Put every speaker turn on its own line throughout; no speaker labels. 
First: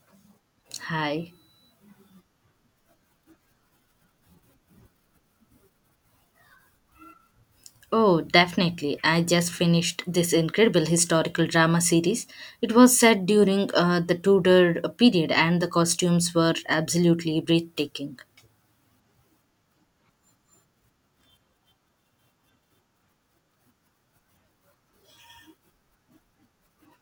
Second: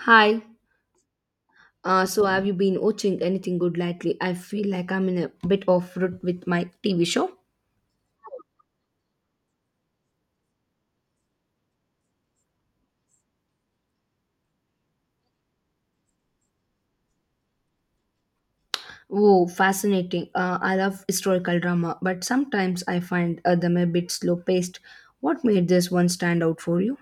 Hi.
Hi.
So have you been watching anything good lately? I feel like I'm in a bit of rut with my TV show.
Oh, definitely. I just finished this incredible historical drama series. It was set during the Tudor period, and the costumes were absolutely breathtaking.
Oh, fascinating. I love historical drama, but sometimes I find them a bit slow paced. What made this one stand out for you?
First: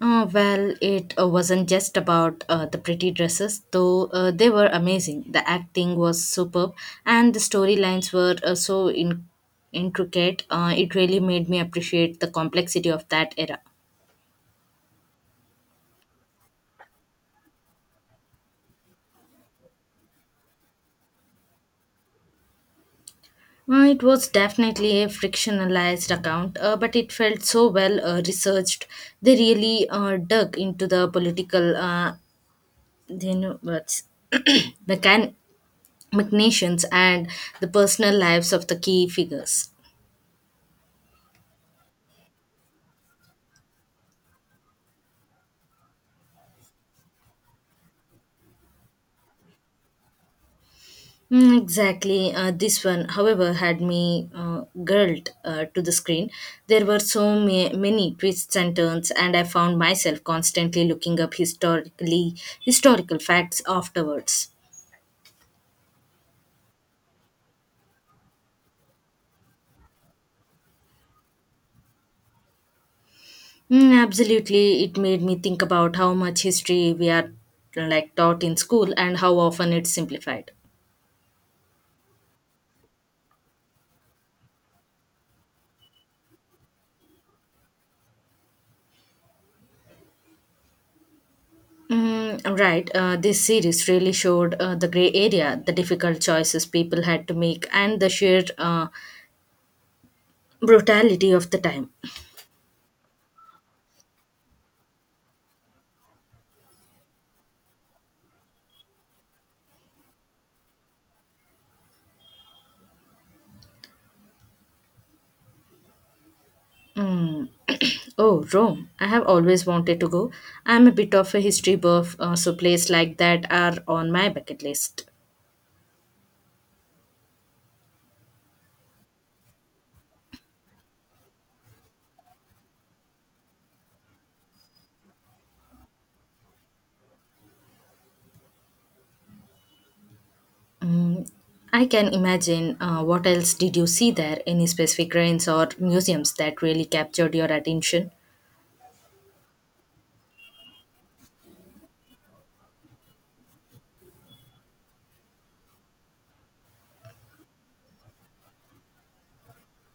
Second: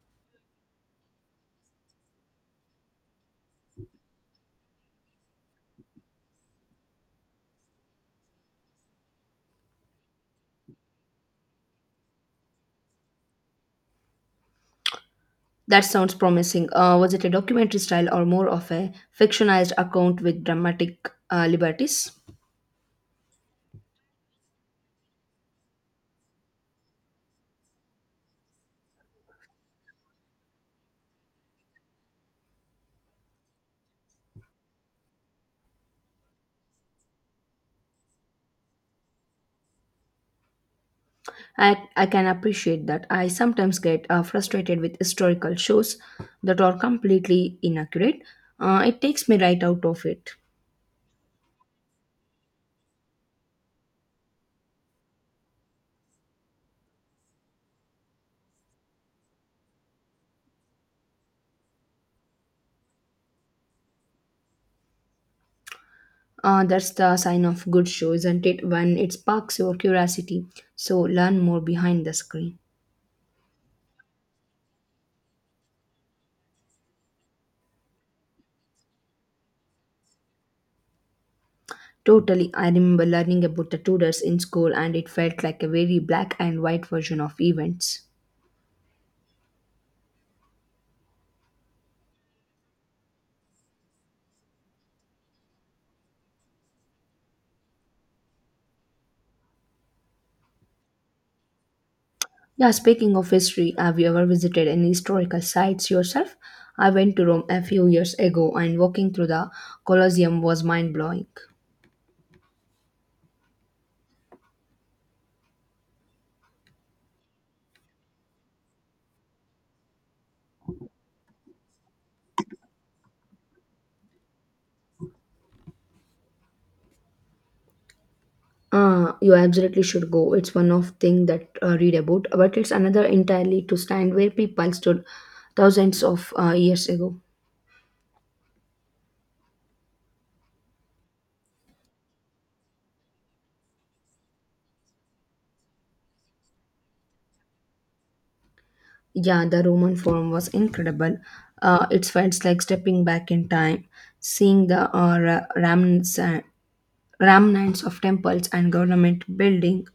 Well, it wasn't just about the pretty dresses, though they were amazing. The acting was superb, and the storylines were so intricate. It really made me appreciate the complexity of that era.
That sounds promising. Was it a documentary style or more of a fictionalized account with dramatic liberties?
It was definitely a frictionalized account, but it felt so well researched. They really dug into the political, what's mechan- machinations and the personal lives of the key figures.
I can appreciate that. I sometimes get frustrated with historical shows that are completely inaccurate. It takes me right out of it.
Mm, exactly. This one, however, had me glued to the screen. There were so many twists and turns, and I found myself constantly looking up historical facts afterwards.
That's the sign of good show, isn't it? When it sparks your curiosity. So learn more behind the screen.
Mm, absolutely. It made me think about how much history we are like taught in school and how often it's simplified.
Totally. I remember learning about the Tudors in school, and it felt like a very black and white version of events.
Mm, right. This series really showed the gray area, the difficult choices people had to make, and the sheer brutality of the time.
Yeah, speaking of history, have you ever visited any historical sites yourself? I went to Rome a few years ago, and walking through the Colosseum was mind blowing.
Mm. Oh, Rome. I have always wanted to go. I'm a bit of a history buff, so places like that are on my bucket list.
You absolutely should go. It's one of thing that read about, but it's another entirely to stand where people stood thousands of years ago.
Mm, I can imagine. What else did you see there? Any specific ruins or museums that really captured your attention?
Yeah, the Roman Forum was incredible. It felt like stepping back in time, seeing the remnants, remnants of temples and government building,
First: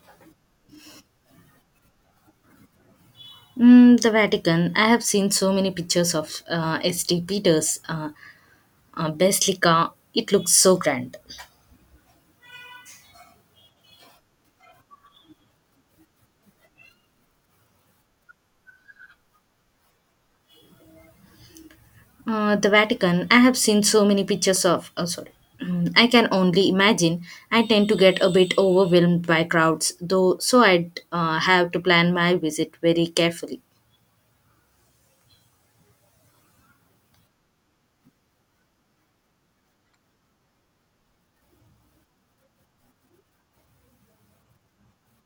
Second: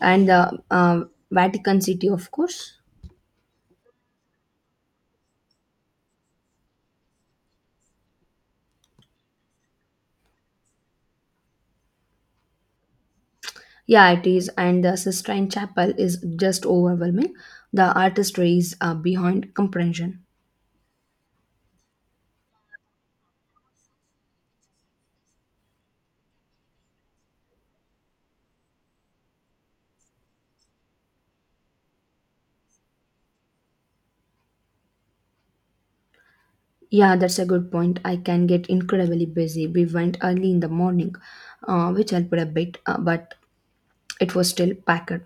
and the Vatican City, of course.
Mm, the Vatican. I have seen so many pictures of St. Peter's Basilica. It looks so grand.
Yeah, it is. And the Sistine Chapel is just overwhelming. The artistry is behind comprehension.
The Vatican. I have seen so many pictures of. Oh, sorry. Mm, I can only imagine. I tend to get a bit overwhelmed by crowds, though, so I'd have to plan my visit very carefully.
Yeah, that's a good point. I can get incredibly busy. We went early in the morning, which helped a bit, but it was still packed.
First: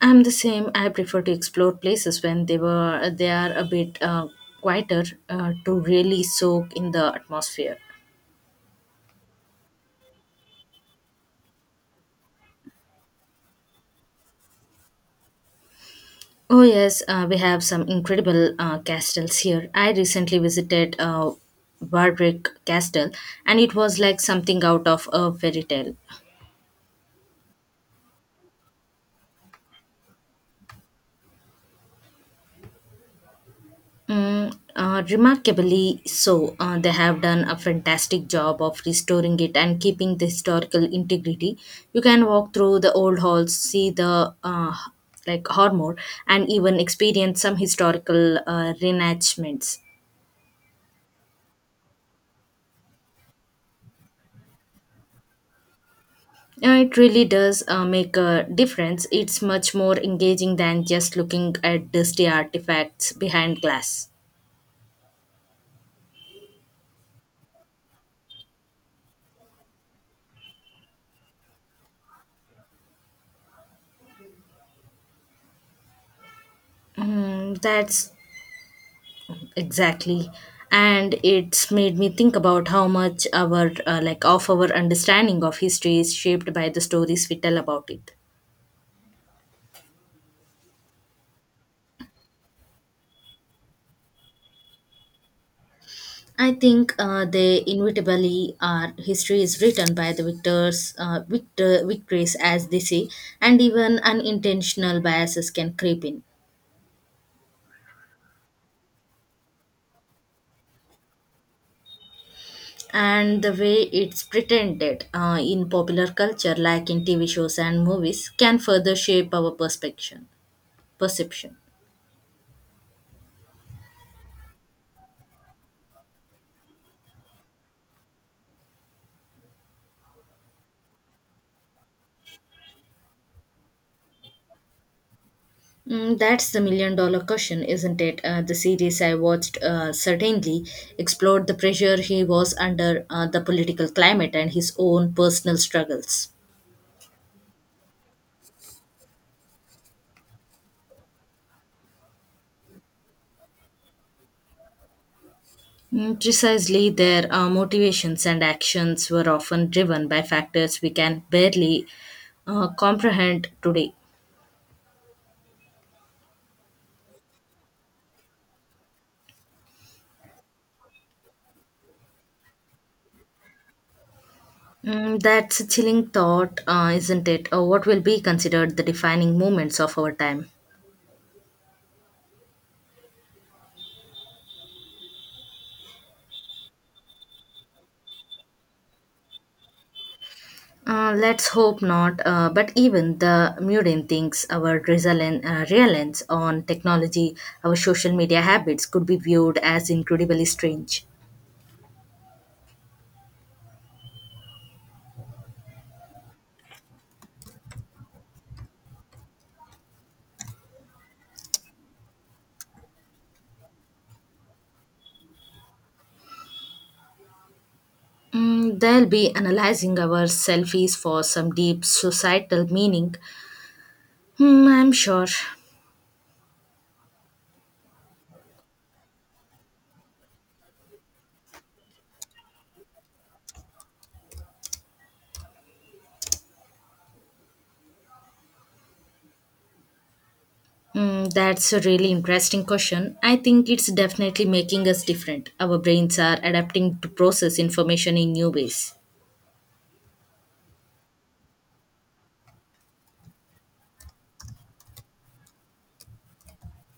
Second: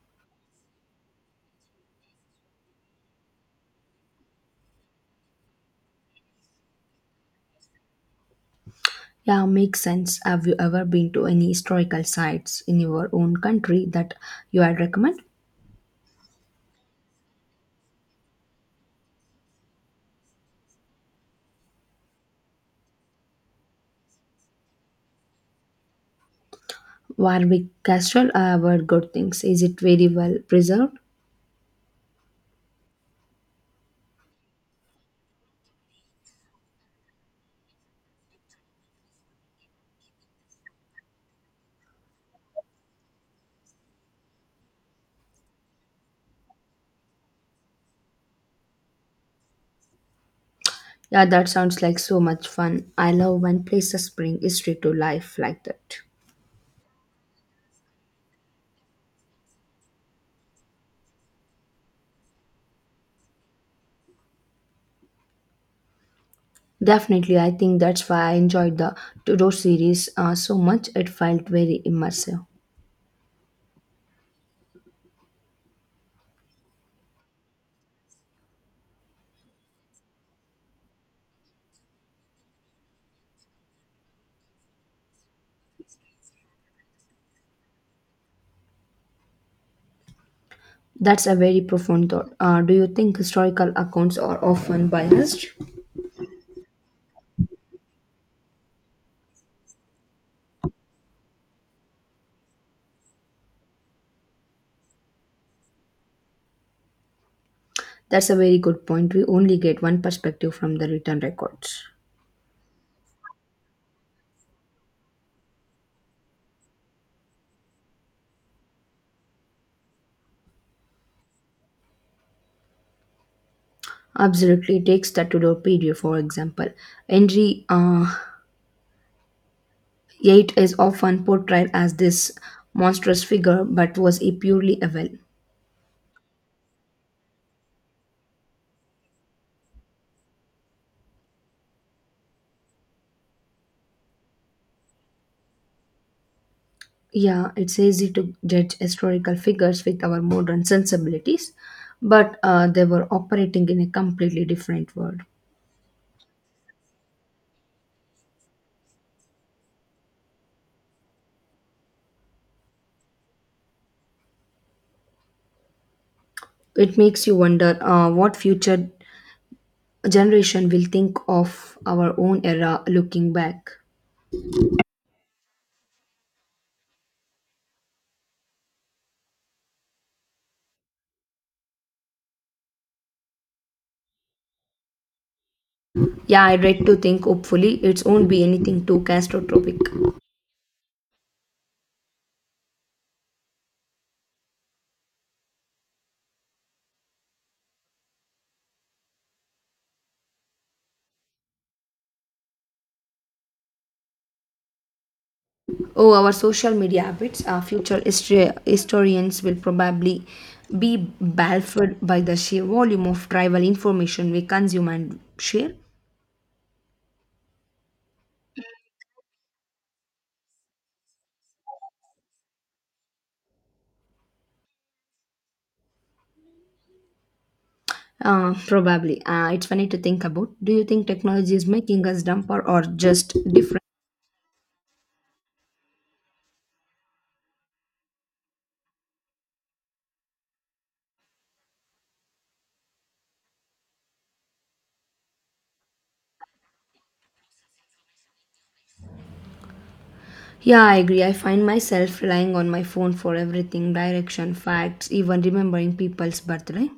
I'm the same. I prefer to explore places when they are a bit quieter to really soak in the atmosphere.
Yeah, makes sense. Have you ever been to any historical sites in your own country that you had recommend?
Oh yes, we have some incredible castles here. I recently visited Warwick Castle, and it was like something out of a fairy tale.
Warwick Castle, I have heard good things. Is it very well preserved?
Mm, remarkably so. They have done a fantastic job of restoring it and keeping the historical integrity. You can walk through the old halls, see the like Hormor, and even experience some historical reenactments.
Yeah, that sounds like so much fun. I love when places bring history to life like that.
Yeah, it really does make a difference. It's much more engaging than just looking at dusty artifacts behind glass.
Definitely, I think that's why I enjoyed the Tudor series so much. It felt very immersive.
Mm, that's exactly, and it's made me think about how much our like of our understanding of history is shaped by the stories we tell about it.
That's a very profound thought. Do you think historical accounts are often biased?
I think they inevitably are. History is written by the victors, victories, as they say, and even unintentional biases can creep in.
That's a very good point. We only get one perspective from the written records.
And the way it's pretended in popular culture, like in TV shows and movies, can further shape our perspective perception.
Absolutely, it takes the Tudor period, for example. Henry VIII is often portrayed as this monstrous figure, but was he purely evil?
Mm, that's the million dollar question, isn't it? The series I watched certainly explored the pressure he was under, the political climate, and his own personal struggles.
Yeah, it's easy to judge historical figures with our modern sensibilities, but they were operating in a completely different world.
Mm, precisely, their motivations and actions were often driven by factors we can barely comprehend today.
It makes you wonder what future generation will think of our own era looking back.
Mm, that's a chilling thought, isn't it? What will be considered the defining moments of our time?
Yeah, I read to think hopefully it won't be anything too catastrophic.
Let's hope not. But even the Murin thinks our reliance on technology, our social media habits could be viewed as incredibly strange.
Oh, our social media habits, our future history, historians will probably be baffled by the sheer volume of tribal information we consume and share.
Mm, they'll be analyzing our selfies for some deep societal meaning. Hmm, I'm sure.
Probably. It's funny to think about. Do you think technology is making us dumber or just different?
Hmm, that's a really interesting question. I think it's definitely making us different. Our brains are adapting to process information in new ways.
Yeah, I agree. I find myself relying on my phone for everything direction, facts, even remembering people's birthday.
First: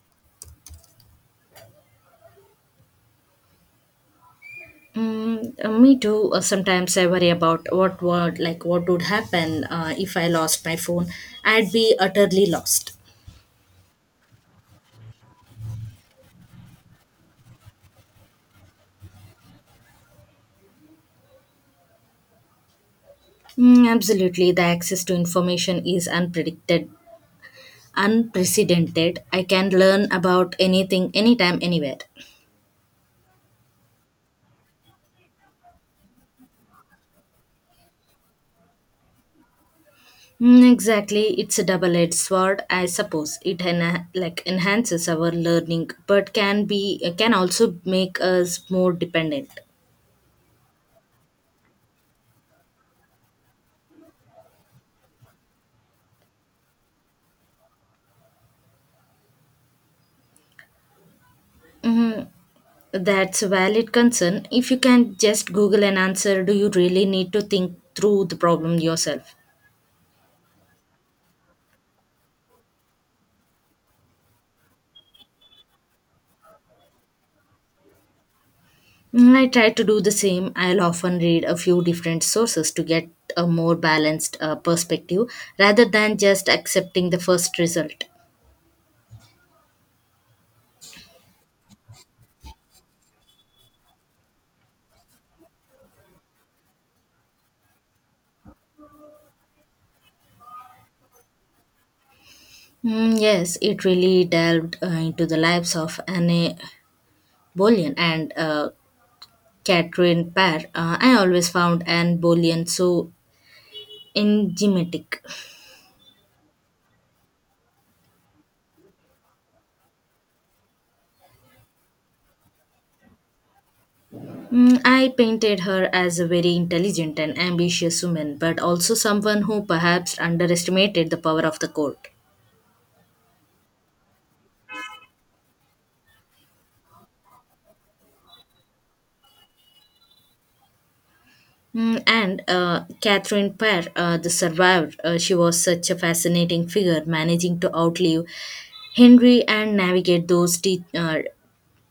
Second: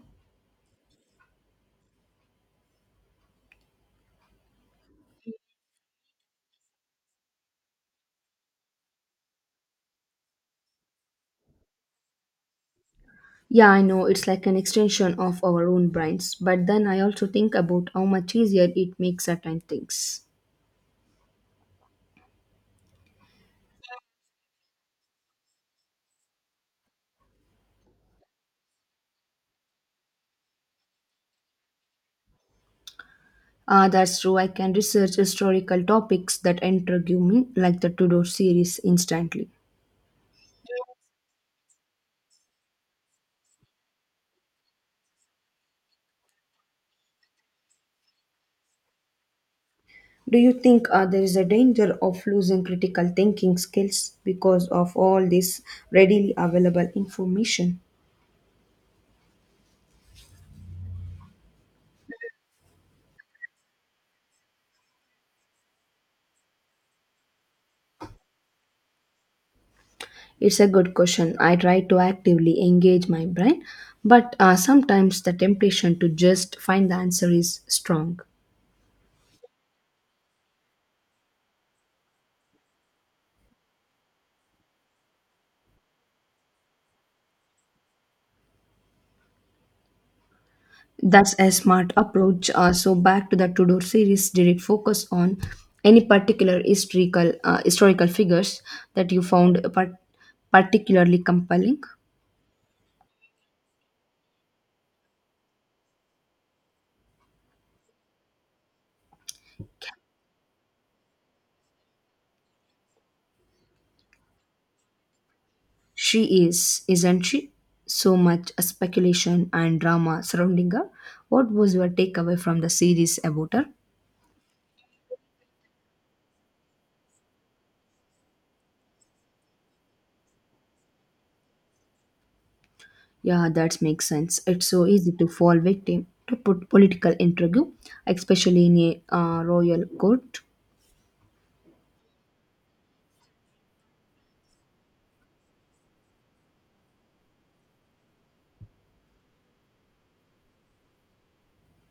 Mm, me too. Sometimes I worry about what would happen if I lost my phone. I'd be utterly lost.
Yeah, I know it's like an extension of our own brains, but then I also think about how much easier it makes certain things.
Mm, absolutely, the access to information is unprecedented. I can learn about anything, anytime, anywhere.
Ah, that's true. I can research historical topics that intrigue me, like the Tudor series, instantly.
Mm, exactly, it's a double-edged sword. I suppose it enhances our learning, but can also make us more dependent.
Do you think there is a danger of losing critical thinking skills because of all this readily available information?
That's a valid concern. If you can just Google an answer, do you really need to think through the problem yourself?
It's a good question. I try to actively engage my brain, but sometimes the temptation to just find the answer is strong.
Mm, I try to do the same. I'll often read a few different sources to get a more balanced perspective rather than just accepting the first result.
That's a smart approach. So back to the Tudor series, did it focus on any particular historical figures that you found particularly compelling?
Mm, yes, it really delved into the lives of Anne Boleyn and Catherine Parr. I always found Anne Boleyn so enigmatic.
She is, isn't she? So much speculation and drama surrounding her. What was your takeaway from the series about her?
Mm, I painted her as a very intelligent and ambitious woman, but also someone who perhaps underestimated the power of the court.
Yeah, that makes sense. It's so easy to fall victim to put political intrigue, especially in a royal court.
Mm, and Catherine Parr, the survivor, she was such a fascinating figure, managing to outlive Henry and navigate those te-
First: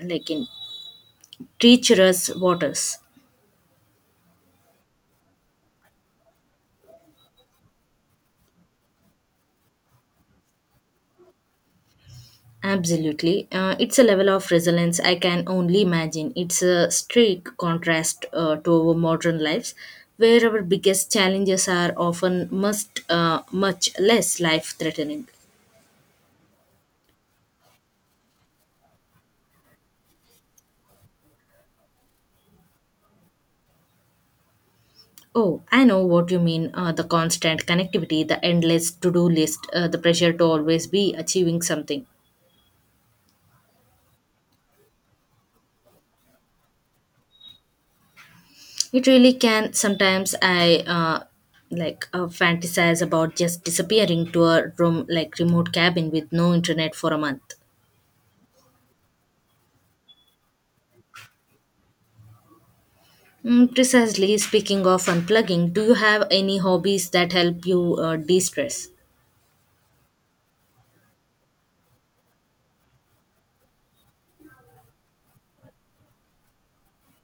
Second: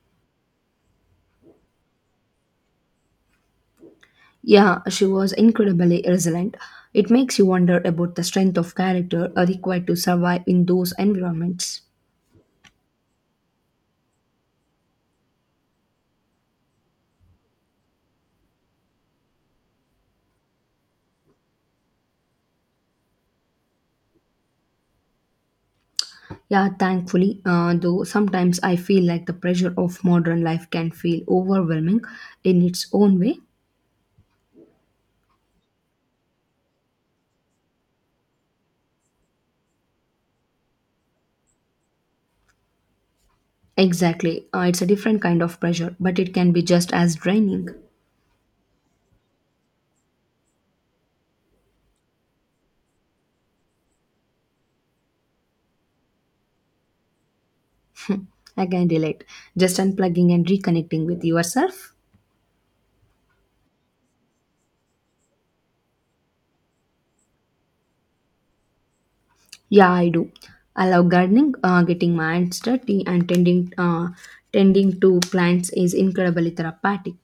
like in treacherous waters.
Yeah, she was incredibly resilient. It makes you wonder about the strength of character required to survive in those environments.
Absolutely. It's a level of resilience I can only imagine. It's a stark contrast to our modern lives, where our biggest challenges are often much less life threatening.
Yeah, thankfully, though sometimes I feel like the pressure of modern life can feel overwhelming in its own way.
Oh, I know what you mean, the constant connectivity, the endless to do list, the pressure to always be achieving something.
Exactly, it's a different kind of pressure, but it can be just as draining.
It really can. Sometimes I fantasize about just disappearing to a room like remote cabin with no internet for a month.
Hmm, I can relate. Just unplugging and reconnecting with yourself.
Mm, precisely. Speaking of unplugging, do you have any hobbies that help you de stress?
Yeah, I do. I love gardening. Getting my hands dirty and tending to plants is incredibly therapeutic.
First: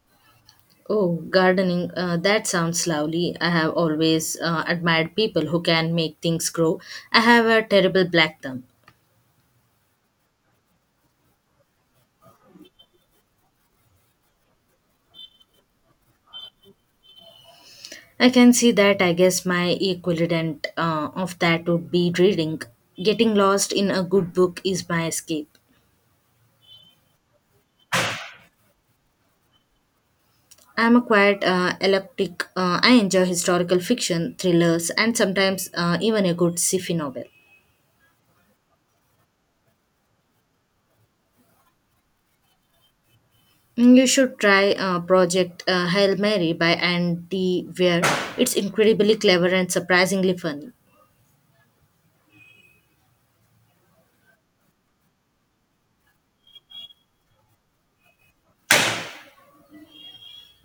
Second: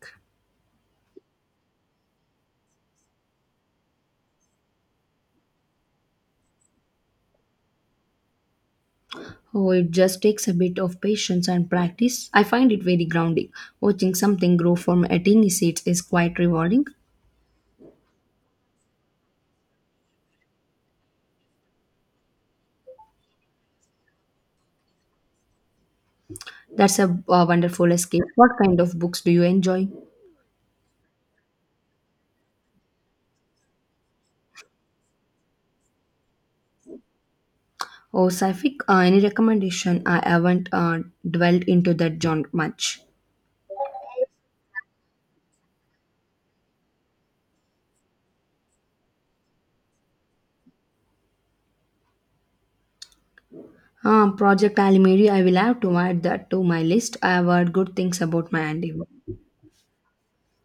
Oh, gardening, that sounds lovely. I have always admired people who can make things grow. I have a terrible black thumb.
Oh, it just takes a bit of patience and practice. I find it very grounding. Watching something grow from a tiny seed is quite rewarding.
I can see that. I guess my equivalent of that would be reading. Getting lost in a good book is my escape.
That's a, wonderful escape. What kind of books do you enjoy?
I'm a quiet, eclectic. I enjoy historical fiction, thrillers, and sometimes even a good sci-fi novel.
Oh, Saifik, any recommendation? I haven't dwelled into that genre much.
Mm, you should try Project Hail Mary by Andy Weir. It's incredibly clever and surprisingly funny.
Project Alimiri, I will have to add that to my list. I have heard good things about my endeavor.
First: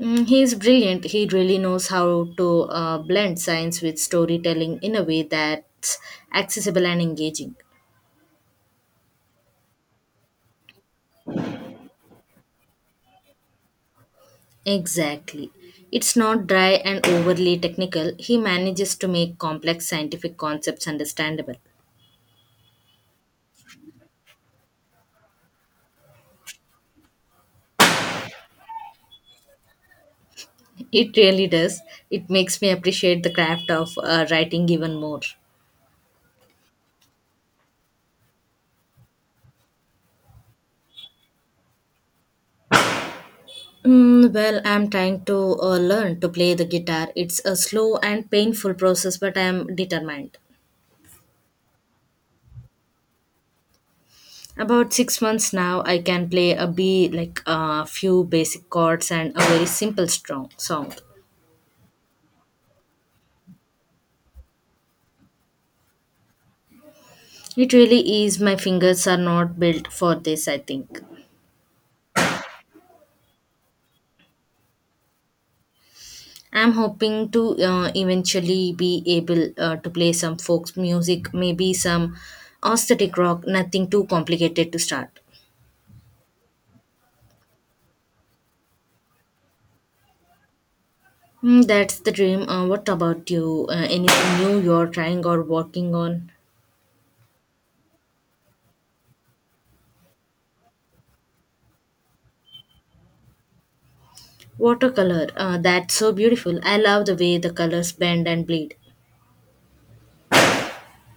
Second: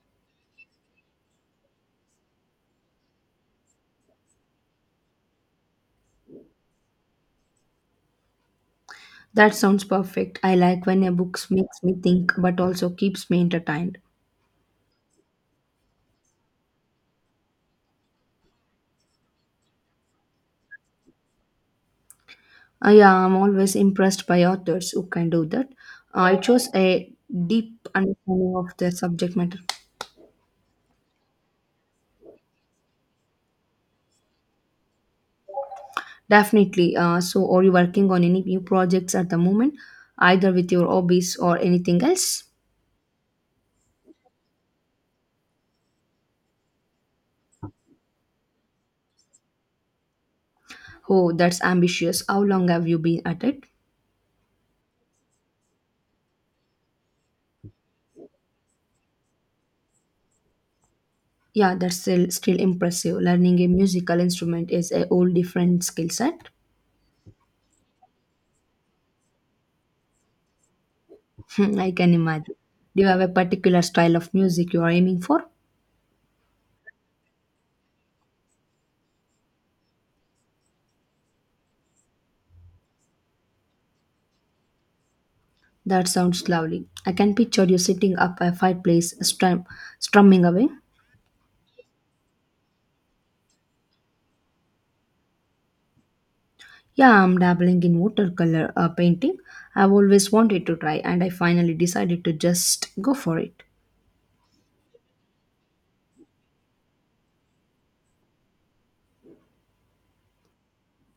Mm, he is brilliant. He really knows how to blend science with storytelling in a way that's accessible and engaging.
That sounds perfect. I like when a book makes me think but also keeps me entertained.
Exactly. It's not dry and overly technical. He manages to make complex scientific concepts understandable.
Yeah, I'm always impressed by authors who can do that. It shows a deep understanding of their subject matter.
It really does. It makes me appreciate the craft of writing even more.
Definitely. So, are you working on any new projects at the moment, either with your hobbies or anything else?
Mm, well, I'm trying to learn to play the guitar. It's a slow and painful process, but I'm determined.
Oh, that's ambitious. How long have you been at it?
About 6 months now, I can play a B, like a few basic chords and a very simple strong song.
Yeah, that's still impressive. Learning a musical instrument is a whole different skill set.
It really is. My fingers are not built for this, I think.
I can imagine. Do you have a particular style of music you are aiming for?
I'm hoping to eventually be able to play some folk music, maybe some aesthetic rock. Nothing too complicated to start.
That sounds lovely. I can picture you sitting up by a fireplace, strumming away.
Mm, that's the dream. What about you? Anything new you're trying or working on?
Yeah, I'm dabbling in watercolor painting. I've always wanted to try, and I finally decided to just go for it.
Watercolor. That's so beautiful. I love the way the colors bend and bleed.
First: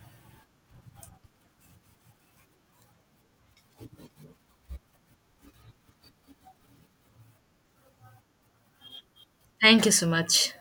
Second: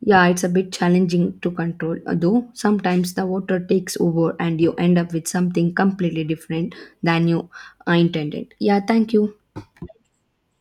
Yeah, it's a bit challenging to control, though sometimes the water takes over and you end up with something completely different than you intended. Yeah, thank you.
Thank you so much.